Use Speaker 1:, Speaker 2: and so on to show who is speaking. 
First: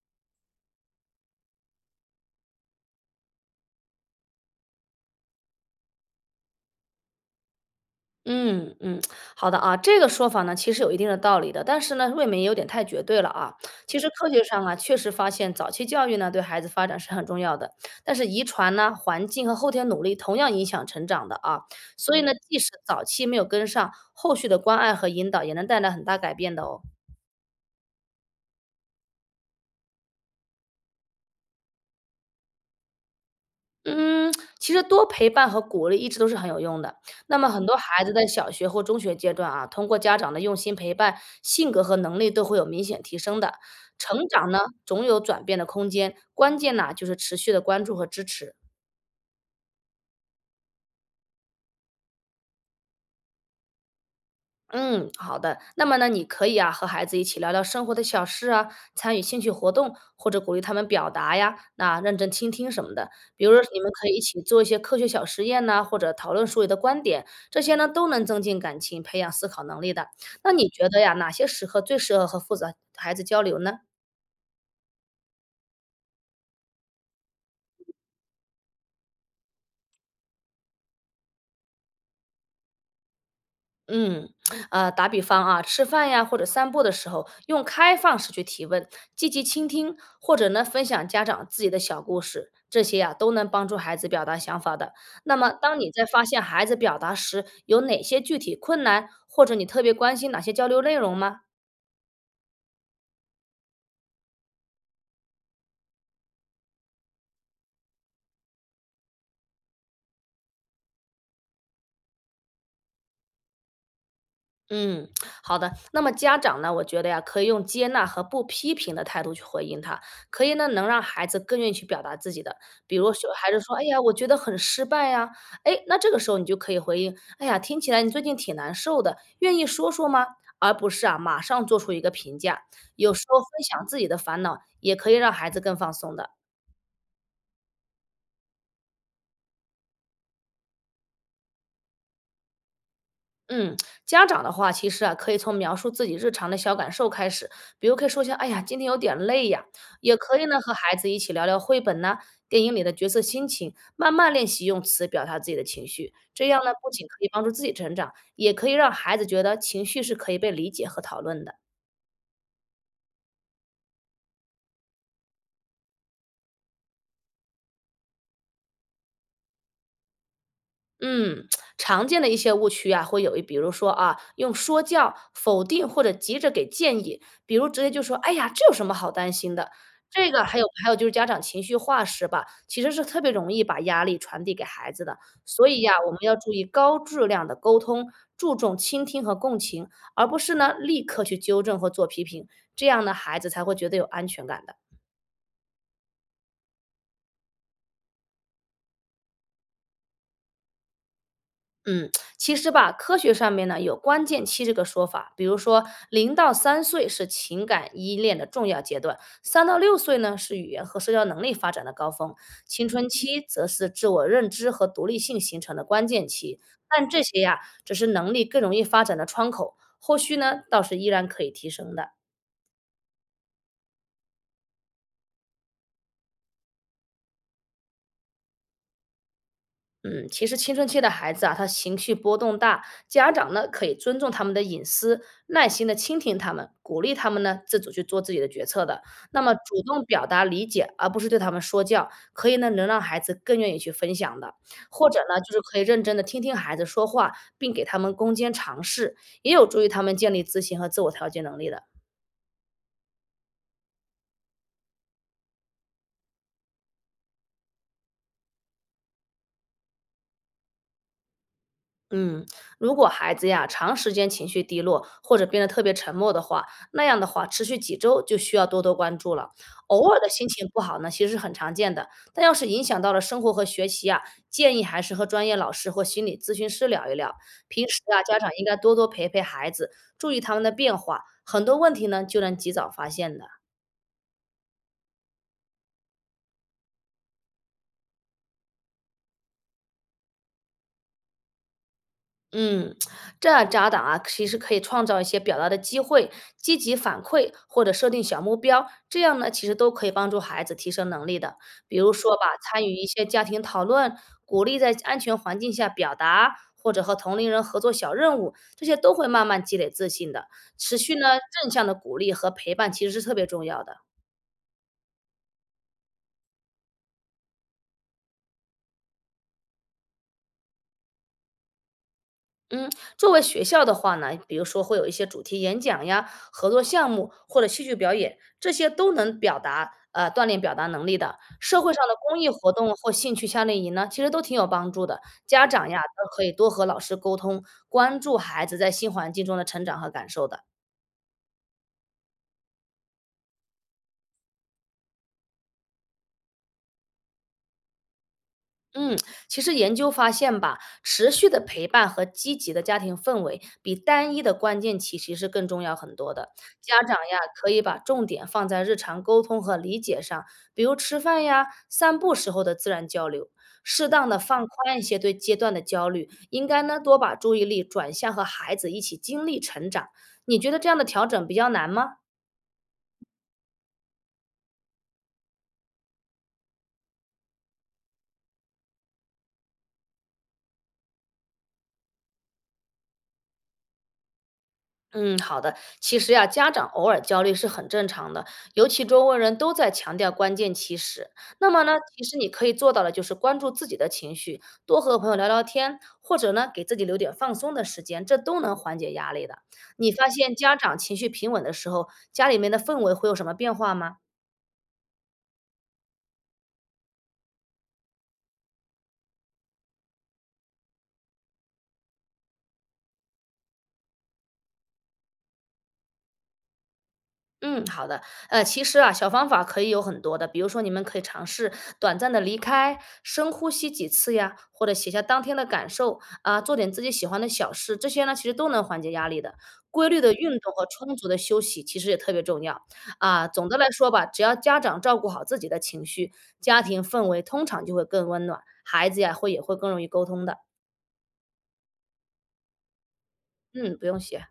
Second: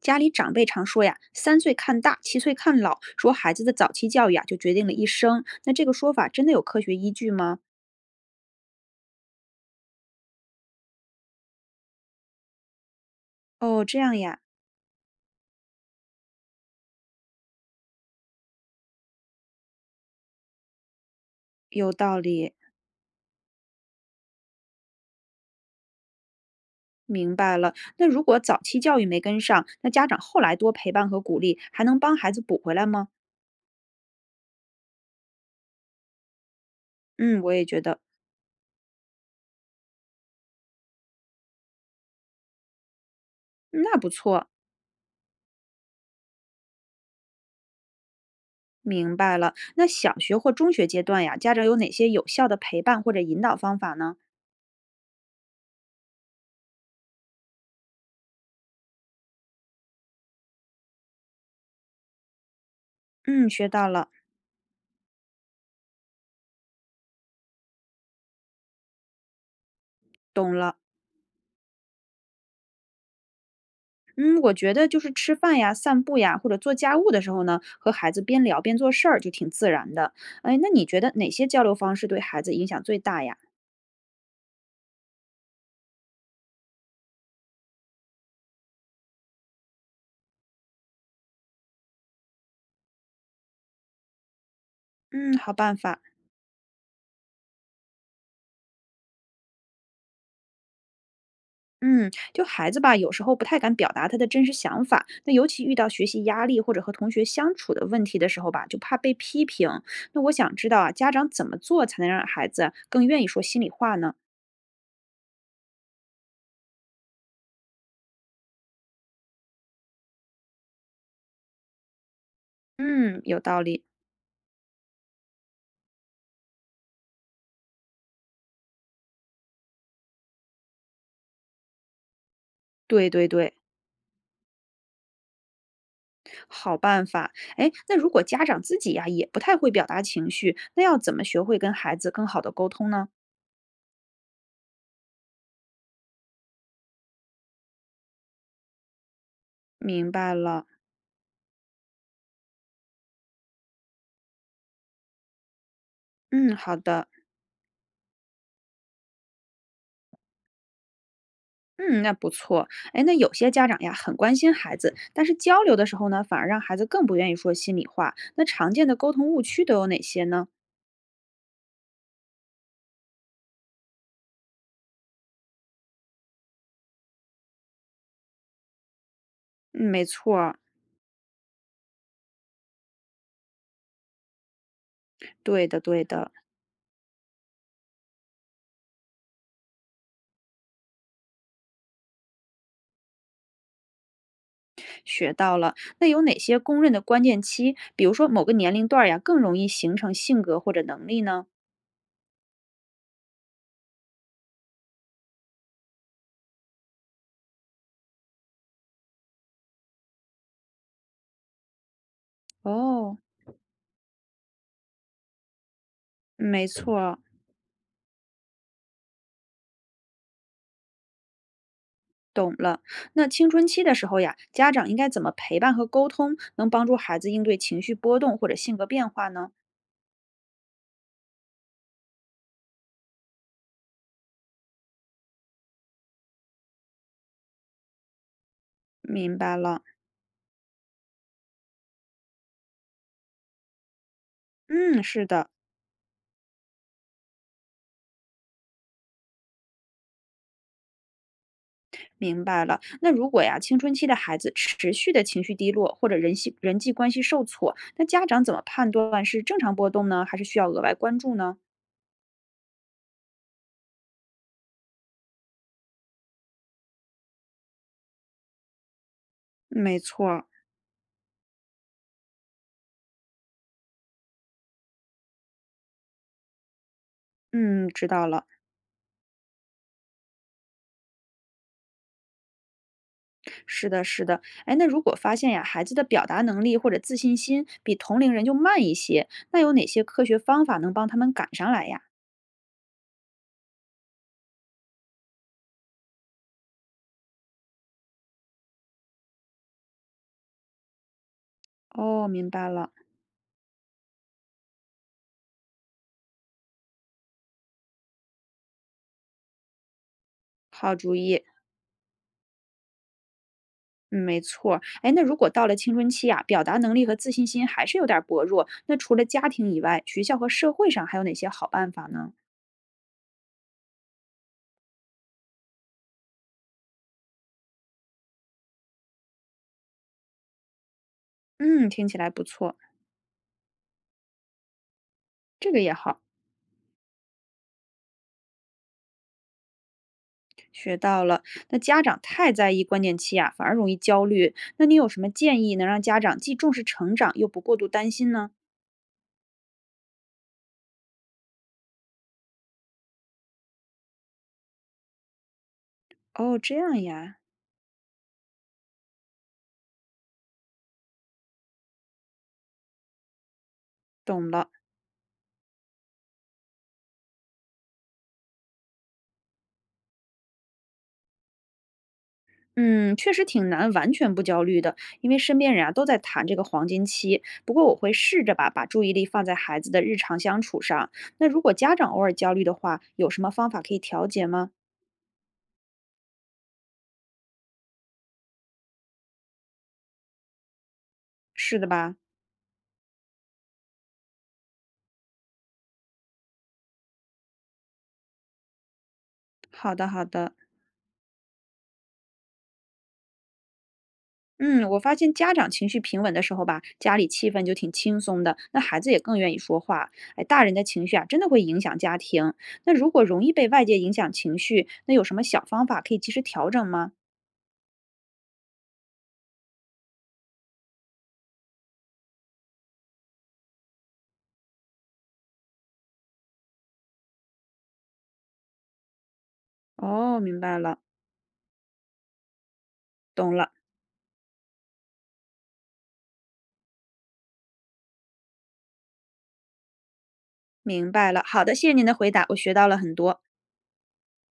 Speaker 1: 家里长辈常说呀，三岁看大，七岁看老，说孩子的早期教育啊，就决定了一生。那这个说法真的有科学依据吗？
Speaker 2: 嗯嗯，好的啊，这个说法呢，其实有一定的道理的，但是呢，未免也有点太绝对了啊。
Speaker 1: 哦，这
Speaker 2: 其实
Speaker 1: 样
Speaker 2: 科
Speaker 1: 呀，
Speaker 2: 学上啊，确实发现早期教育呢，对孩子发展是很重要的，但是遗传呢、环境和后天努力同样影响成长的啊。
Speaker 1: 有
Speaker 2: 所
Speaker 1: 道
Speaker 2: 以呢，
Speaker 1: 理，
Speaker 2: 即使早期没有跟上，后续的关爱和引导也能带来很大改变的哦。
Speaker 1: 明白了。那如果早期教育没跟上，那家长后来多陪伴和鼓励，还能帮孩子补回来吗？
Speaker 2: 嗯，其实多陪伴和鼓励一直都是很有用的。那
Speaker 1: 嗯，
Speaker 2: 么
Speaker 1: 我也
Speaker 2: 很多
Speaker 1: 觉得，
Speaker 2: 孩子在小学或中学阶段啊，通过家长的用心陪伴，性格和能力都会有明显提升的。
Speaker 1: 嗯那不
Speaker 2: 成
Speaker 1: 错，
Speaker 2: 长呢，总有转变的空间，关键呢就是持续的关注和支持。
Speaker 1: 明白了。那小学或中学阶段呀，家长有哪些有效的陪伴或者引导方法呢？
Speaker 2: 嗯，好的。那么呢，你可以啊和孩子一起聊聊生活的小事啊，参与兴趣活动，或者鼓励他们表达呀，那认真倾听什么的。比
Speaker 1: 嗯，
Speaker 2: 如说，
Speaker 1: 学
Speaker 2: 你
Speaker 1: 到
Speaker 2: 们
Speaker 1: 了，
Speaker 2: 可以一起做一些科学小实验呐、或者讨论书里的观点，这些呢都能增进感情，培养思考能力的。
Speaker 1: 懂
Speaker 2: 那你
Speaker 1: 了。
Speaker 2: 觉得呀，哪些时刻最适合和父子孩子交流呢？
Speaker 1: 嗯，我觉得就是吃饭呀、散步呀，或者做家务的时候呢，和孩子边聊边做事儿，就挺自然的。哎，那你觉得哪些交流方式对孩子影响最大呀？
Speaker 2: 嗯，打比方啊，吃饭呀或者散步的时候，用开放式去提问，积极倾听，或者呢分享家长自己的小故事，这些呀、都能帮助孩子表达想法的。
Speaker 1: 嗯，
Speaker 2: 那么，
Speaker 1: 好办
Speaker 2: 当你
Speaker 1: 法。
Speaker 2: 在发现孩子表达时有哪些具体困难，或者你特别关心哪些交流内容吗？
Speaker 1: 嗯，就孩子吧，有时候不太敢表达他的真实想法，那尤其遇到学习压力或者和同学相处的问题的时候吧，就怕被批评。那我想知道啊，家长怎么做才能让孩子啊更愿意说心里话呢？
Speaker 2: 嗯，好的。那么家长呢，我觉得呀，可以用接纳和不批评的态度去回应他，可以呢，能让孩子更愿意去表达自己的。比如
Speaker 1: 嗯，
Speaker 2: 说，
Speaker 1: 有
Speaker 2: 孩子
Speaker 1: 道
Speaker 2: 说：
Speaker 1: 理。
Speaker 2: “哎呀，我觉得很失败呀。”哎，那这个时候你就可以回应：“哎呀，听起来你最近挺难受的，愿意说说吗？”而不是啊，马上做出一个评价。
Speaker 1: 对
Speaker 2: 有时
Speaker 1: 对
Speaker 2: 候分
Speaker 1: 对。
Speaker 2: 享自己的烦恼，也可以让孩子更放松的。
Speaker 1: 好办法，哎，那如果家长自己呀、也不太会表达情绪，那要怎么学会跟孩子更好的沟通呢？
Speaker 2: 嗯，家长的话，其实啊，可以从描述自己日常的小感受开始，比如可以说一下，哎呀，今天有点累呀，
Speaker 1: 明
Speaker 2: 也
Speaker 1: 白
Speaker 2: 可以呢
Speaker 1: 了，
Speaker 2: 和孩子一起聊聊绘本呐、电影里的角色心情，慢慢练习用词表达自己的情绪，这
Speaker 1: 嗯，
Speaker 2: 样呢，
Speaker 1: 好
Speaker 2: 不
Speaker 1: 的，
Speaker 2: 仅可以帮助自己成长，也可以让孩子觉得情绪是可以被理解和讨论的。
Speaker 1: 嗯，那不错，哎，那有些家长呀很关心孩子，但是交流的时候呢，反而让孩子更不愿意说心里话。那常见的沟通误区都有哪些呢？
Speaker 2: 嗯，常见的一些误区啊，会有一，比如说啊，用说教、否定或者急着给建议，比如直接就说：“哎呀，这有什么好担心的？”
Speaker 1: 嗯，没
Speaker 2: 这
Speaker 1: 错
Speaker 2: 个
Speaker 1: 儿，
Speaker 2: 还有就是家长情绪化时吧，其实是特别容易把压力传递给孩子的。
Speaker 1: 对
Speaker 2: 所
Speaker 1: 的，
Speaker 2: 以呀，
Speaker 1: 对
Speaker 2: 我们
Speaker 1: 的，
Speaker 2: 要注意高质量的沟通，注重倾听和共情，而不是呢立刻去纠正和做批评，这样呢孩子才会觉得有安全感的。
Speaker 1: 学到了。那有哪些公认的关键期？比如说某个年龄段儿呀，更容易形成性格或者能力呢？
Speaker 2: 嗯，其实吧，科学上面呢有“关键期”这个说法，比如说零到三岁是情感依恋的重要阶段，三到六岁呢是语言和社交能力发展的高峰，青春
Speaker 1: 哦，
Speaker 2: 期则是自我认知和独立性形成的关键期。
Speaker 1: 没错
Speaker 2: 但
Speaker 1: 儿。
Speaker 2: 这些呀，只是能力更容易发展的窗口，后续呢倒是依然可以提升的。
Speaker 1: 懂了。那青春期的时候呀，家长应该怎么陪伴和沟通，能帮助孩子应对情绪波动或者性格变化呢？
Speaker 2: 嗯，其实青春期的孩子啊，他情绪波动大，家长呢可以尊重他们的隐私，耐心的倾听他们，鼓励他们呢自主去做自己的决策的。
Speaker 1: 明
Speaker 2: 那么
Speaker 1: 白了，
Speaker 2: 主动表达理解，而不是对他们说教，可以呢能让孩子更愿意去分享的。
Speaker 1: 嗯，
Speaker 2: 或者
Speaker 1: 是
Speaker 2: 呢，
Speaker 1: 的，
Speaker 2: 就是可以认真的听听孩子说话，并给他们攻坚尝试，也有助于他们建立自信和自我调节能力的。
Speaker 1: 明白了。那如果呀，青春期的孩子持续的情绪低落，或者人际关系受挫，那家长怎么判断是正常波动呢，还是需要额外关注呢？
Speaker 2: 嗯，如果孩子呀长时间情绪低落，或者变得特别沉默的话，那样的话持续几周就需要多多关注了。
Speaker 1: 没
Speaker 2: 偶尔
Speaker 1: 错
Speaker 2: 的
Speaker 1: 儿。
Speaker 2: 心情不好呢，其实是很常见的，但要是影响到了生活和学习啊，建议还是和专业老师或心理咨询师聊一聊。平
Speaker 1: 嗯，
Speaker 2: 时
Speaker 1: 知
Speaker 2: 啊，
Speaker 1: 道
Speaker 2: 家
Speaker 1: 了。
Speaker 2: 长应该多多陪陪孩子，注意他们的变化，很多问题呢就能及早发现的。
Speaker 1: 是的，是的。哎，那如果发现呀，孩子的表达能力或者自信心比同龄人就慢一些，那有哪些科学方法能帮他们赶上来呀？
Speaker 2: 嗯，这样家长啊，其实可以创造一些表达的机会，积极反馈或者设定小目标，这样呢，其实都可以帮助孩子提升能力的。比如
Speaker 1: 哦，
Speaker 2: 说吧，
Speaker 1: 明白
Speaker 2: 参
Speaker 1: 了，
Speaker 2: 与一些家庭讨论，鼓励在安全环境下表达，或者和同龄人合作小任务，这些都会慢慢积累自信的。
Speaker 1: 好
Speaker 2: 持
Speaker 1: 主
Speaker 2: 续呢，
Speaker 1: 意，
Speaker 2: 正向的鼓励和陪伴其实是特别重要的。
Speaker 1: 嗯，没错儿。哎，那如果到了青春期啊，表达能力和自信心还是有点儿薄弱，那除了家庭以外，学校和社会上还有哪些好办法呢？
Speaker 2: 嗯，作为学校的话呢，比如说会有一些主题演讲呀、合作项目或者戏剧表演，这些都能锻炼表达能力的。社
Speaker 1: 嗯，
Speaker 2: 会
Speaker 1: 听
Speaker 2: 上的
Speaker 1: 起来
Speaker 2: 公
Speaker 1: 不
Speaker 2: 益活
Speaker 1: 错，
Speaker 2: 动或兴趣夏令营呢，其实都挺有帮助的。家
Speaker 1: 这个
Speaker 2: 长
Speaker 1: 也
Speaker 2: 呀
Speaker 1: 好，
Speaker 2: 都可以多和老师沟通，关注孩子在新环境中的成长和感受的。
Speaker 1: 学到了。那家长太在意关键期啊，反而容易焦虑。那你有什么建议能让家长既重视成长，又不过度担心呢？
Speaker 2: 嗯，其实研究发现吧，持续的陪伴和积极的家庭氛围，比单一的关键期其实更重要很多的。
Speaker 1: 哦，这
Speaker 2: 家
Speaker 1: 样
Speaker 2: 长
Speaker 1: 呀，
Speaker 2: 呀，可以把重点放在日常沟通和理解上，比如吃饭呀、散步时候的自然交流，适当的
Speaker 1: 懂
Speaker 2: 放
Speaker 1: 了。
Speaker 2: 宽一些对阶段的焦虑，应该呢多把注意力转向和孩子一起经历成长。你觉得这样的调整比较难吗？
Speaker 1: 嗯，确实挺难完全不焦虑的，因为身边人啊都在谈这个黄金期。不过我会试着吧，把注意力放在孩子的日常相处上。那如果家长偶尔焦虑的话，有什么方法可以调节吗？
Speaker 2: 嗯，好的。其实呀，家长偶尔焦虑是很正常的，尤其周围人都在强调关键其实。那
Speaker 1: 是
Speaker 2: 么
Speaker 1: 的
Speaker 2: 呢，
Speaker 1: 吧？
Speaker 2: 其实你可以做到的就是关注自己的情绪，多和朋友聊聊天，或者呢，给自己留点放松的时间，这都能缓解压力的。
Speaker 1: 好的，
Speaker 2: 你
Speaker 1: 好
Speaker 2: 发
Speaker 1: 的。
Speaker 2: 现家长情绪平稳的时候，家里面的氛围会有什么变化吗？
Speaker 1: 嗯，我发现家长情绪平稳的时候吧，家里气氛就挺轻松的，那孩子也更愿意说话。哎，大人的情绪啊，真的会影响家庭。那如果容易被外界影响情绪，那有什么小方法可以及时调整吗？
Speaker 2: 嗯，好的。其实啊，小方法可以有很多的，比如说你们可以尝试短暂的离开，深呼吸几次呀，或者写下当天的感受啊，做点自己喜欢的小事，这些呢其实都能缓解压力的。规律的
Speaker 1: 哦，
Speaker 2: 运
Speaker 1: 明
Speaker 2: 动
Speaker 1: 白
Speaker 2: 和
Speaker 1: 了，
Speaker 2: 充足的休息其实也特别重要啊。
Speaker 1: 懂
Speaker 2: 总
Speaker 1: 了。
Speaker 2: 的来说吧，只要家长照顾好自己的情绪，家庭氛围通常就会更温暖，孩子呀会也会更容易沟通的。
Speaker 1: 明白了，好的，谢谢您的回答，我学到了很多。
Speaker 2: 嗯，不用谢。